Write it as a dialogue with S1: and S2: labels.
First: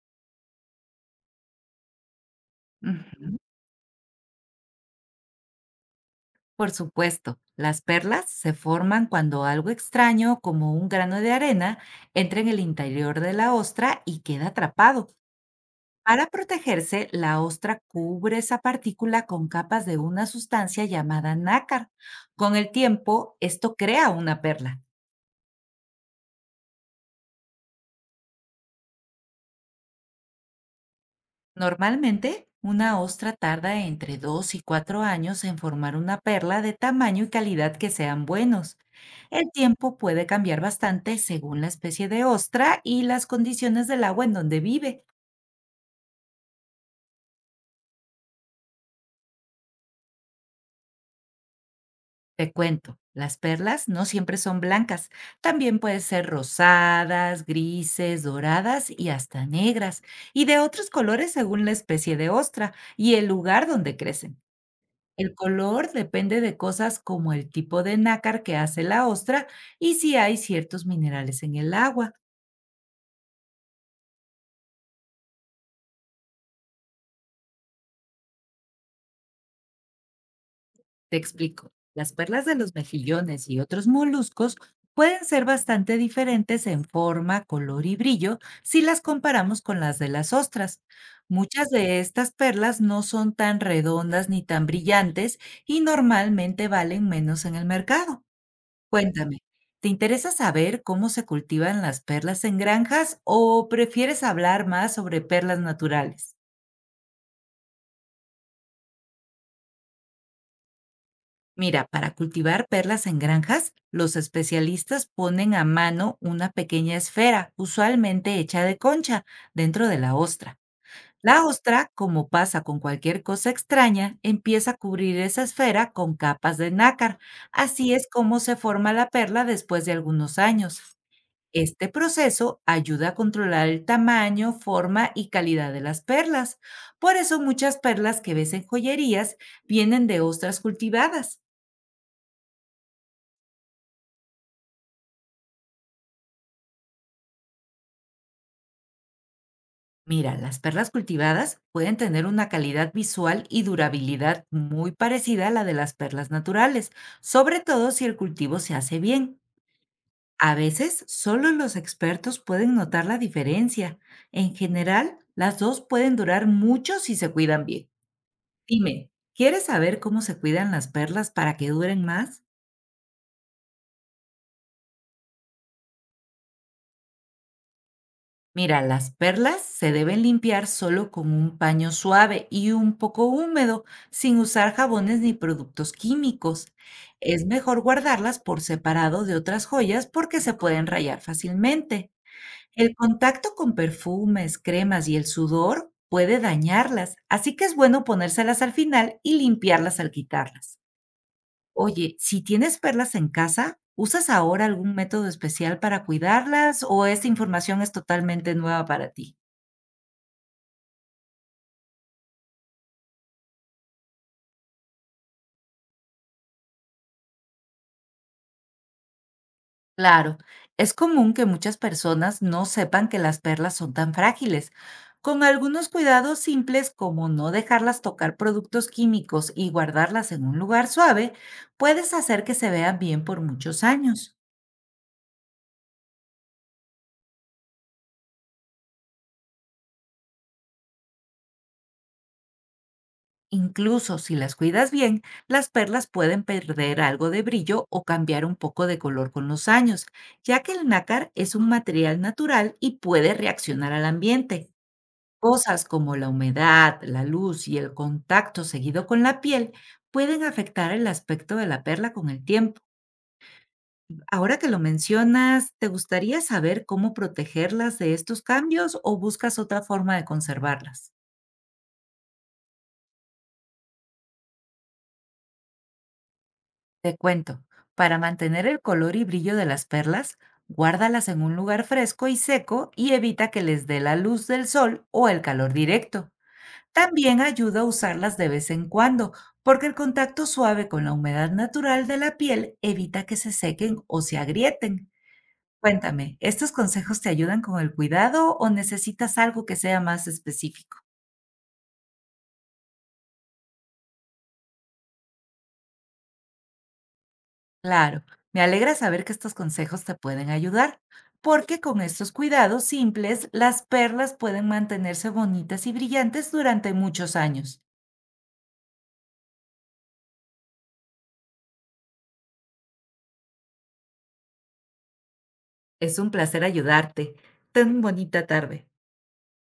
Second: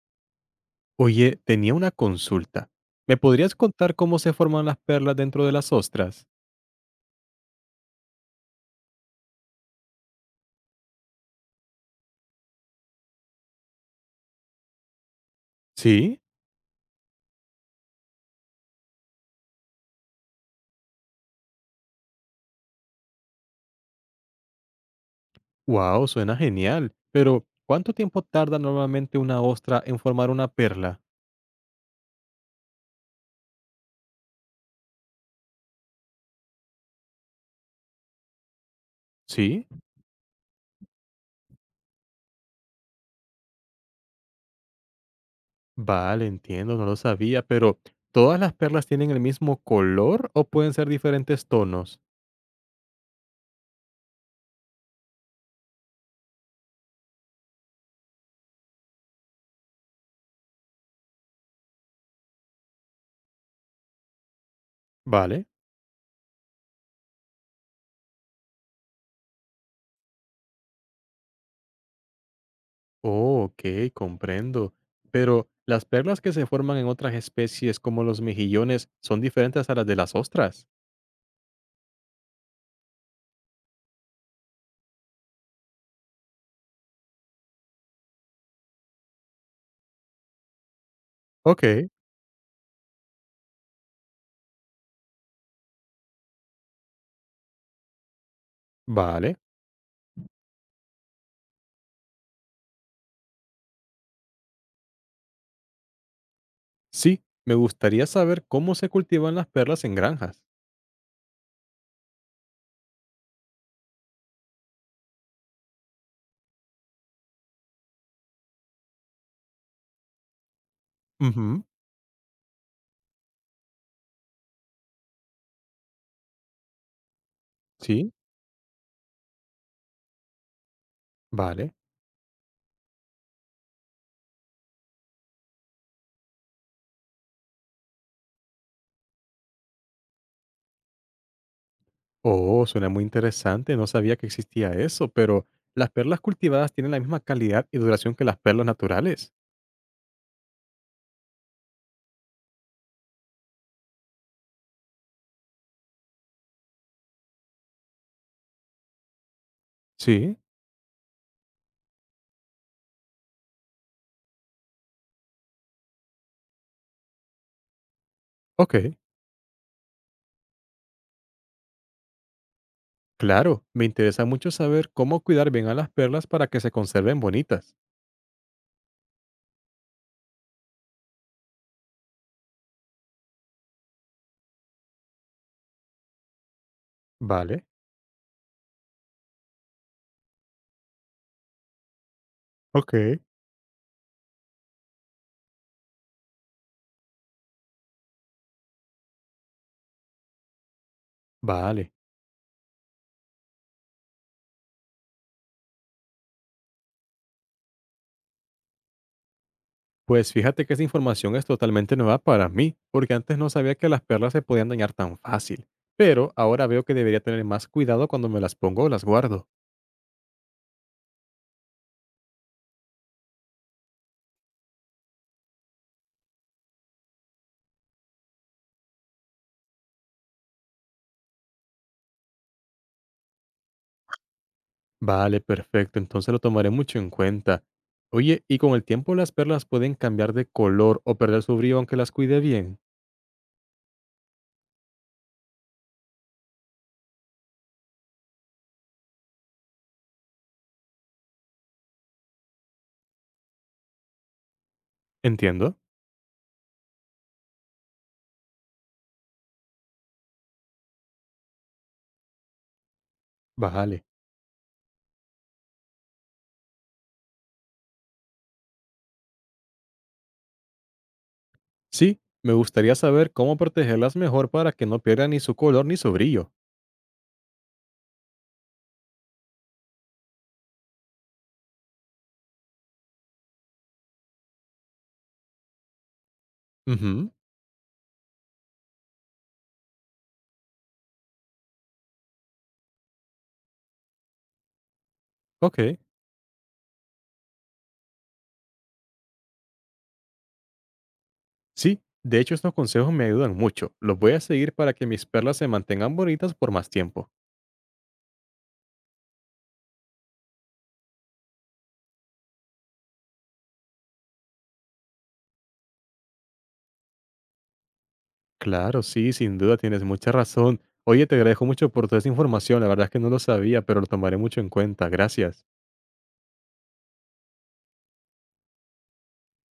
S1: Oye, tenía una consulta. ¿Me
S2: Ujú,
S1: podrías contar cómo se forman las perlas dentro de las ostras?
S2: por supuesto, las perlas se forman cuando algo extraño, como un grano de arena, entra en el interior de la ostra y queda atrapado.
S1: Sí,
S2: Para protegerse, la ostra cubre esa partícula con capas de una sustancia llamada nácar. Con el tiempo, esto crea una perla.
S1: wow, suena genial. Pero, ¿cuánto tiempo tarda normalmente una ostra en formar una perla?
S2: Normalmente, una ostra tarda entre 2 y 4 años en formar una perla de tamaño y calidad que sean buenos. El
S1: Sí,
S2: tiempo puede cambiar bastante según la especie de ostra y las condiciones del agua en donde vive.
S1: vale, entiendo, no lo sabía, pero ¿todas las perlas tienen el mismo color o pueden ser diferentes tonos?
S2: Te cuento, las perlas no siempre son blancas, también pueden ser rosadas, grises, doradas y hasta negras, y de otros colores según la especie de ostra y el lugar donde crecen. El
S1: Vale.
S2: color depende de cosas como el tipo de nácar que hace la ostra y si hay ciertos minerales en el agua.
S1: Oh, ok, comprendo. Pero, ¿las perlas que se forman en otras especies como los mejillones son diferentes a las de las ostras?
S2: Te explico. Las perlas de los mejillones y otros moluscos pueden ser bastante diferentes en forma, color y brillo si las comparamos con las de las ostras.
S1: Ok,
S2: Muchas de estas perlas no son tan redondas ni tan brillantes y normalmente valen menos en el mercado.
S1: vale.
S2: Cuéntame, ¿te interesa saber cómo se cultivan las perlas en granjas o prefieres hablar más sobre perlas naturales?
S1: Sí, me gustaría saber cómo se cultivan las perlas en granjas.
S2: Mira, para cultivar perlas en granjas, los especialistas ponen a mano una pequeña esfera, usualmente hecha de concha, dentro de la ostra. La
S1: Ujú.
S2: ostra, como pasa con cualquier cosa extraña, empieza a cubrir esa esfera con capas de nácar. Así es
S1: Sí,
S2: como se forma la perla después de algunos años.
S1: vale.
S2: Este proceso ayuda a controlar el tamaño, forma y calidad de las perlas. Por eso muchas perlas que ves en joyerías vienen de ostras cultivadas.
S1: Oh, suena muy interesante. No sabía que existía eso, pero las perlas cultivadas tienen la misma calidad y duración que las perlas naturales.
S2: Mira, las perlas cultivadas pueden tener una calidad visual y durabilidad muy parecida a la de las perlas naturales, sobre todo si el cultivo se hace bien.
S1: Sí,
S2: A veces solo los expertos pueden notar la diferencia. En general, las dos pueden durar mucho si se cuidan bien.
S1: ok.
S2: Dime, ¿quieres saber cómo se cuidan las perlas para que duren más?
S1: Claro, me interesa mucho saber cómo cuidar bien a las perlas para que se conserven bonitas.
S2: Mira, las perlas se deben limpiar solo con un paño suave y un poco húmedo, sin usar jabones ni productos químicos. Es
S1: Vale,
S2: mejor guardarlas por separado de otras joyas porque se pueden rayar fácilmente. El
S1: ok.
S2: contacto con perfumes, cremas y el sudor puede dañarlas, así que es bueno ponérselas al final y limpiarlas al quitarlas.
S1: Vale.
S2: Oye, si tienes perlas en casa, ¿usas ahora algún método especial para cuidarlas o esta información es totalmente nueva para ti?
S1: Pues fíjate que esa información es totalmente nueva para mí, porque antes no sabía que las perlas se podían dañar tan fácil, pero ahora veo que debería tener más cuidado cuando me las pongo o las guardo.
S2: Claro, es común que muchas personas no sepan que las perlas son tan frágiles. Con algunos cuidados simples como no dejarlas tocar productos químicos y guardarlas en un lugar suave, puedes hacer que se vean bien por muchos años.
S1: Vale, perfecto, entonces lo tomaré mucho en cuenta. Oye, ¿y con el tiempo las perlas pueden cambiar de color o perder su brillo aunque las cuide bien?
S2: Incluso si las cuidas bien, las perlas pueden perder algo de brillo o cambiar un poco de color con los años, ya que el nácar es un material natural y puede reaccionar al ambiente.
S1: ¿Entiendo?
S2: Cosas como la humedad, la luz y el contacto seguido con la piel pueden afectar el aspecto de la perla con el tiempo.
S1: Vale.
S2: Ahora que lo mencionas, ¿te gustaría saber cómo protegerlas de estos cambios o buscas otra forma de conservarlas?
S1: Sí, me gustaría saber cómo protegerlas mejor para que no pierdan ni su color ni su brillo.
S2: Te cuento, para mantener el color y brillo de las perlas, guárdalas en un lugar fresco y seco y evita que les dé la luz del sol o el calor directo.
S1: Ujú,
S2: También ayuda a usarlas de vez en cuando, porque el contacto suave con la humedad natural de la piel evita que se sequen o se agrieten.
S1: ok.
S2: Cuéntame, ¿estos consejos te ayudan con el cuidado o necesitas algo que sea más específico?
S1: Sí, de hecho estos consejos me ayudan mucho. Los voy a seguir para que mis perlas se mantengan bonitas por más tiempo.
S2: Claro, me alegra saber que estos consejos te pueden ayudar, porque con estos cuidados simples, las perlas pueden mantenerse bonitas y brillantes durante muchos años.
S1: Claro, sí, sin duda tienes mucha razón. Oye, te agradezco mucho por toda esa información. La verdad es que no lo sabía, pero lo tomaré mucho en cuenta. Gracias.
S2: Es un placer ayudarte. Ten bonita tarde.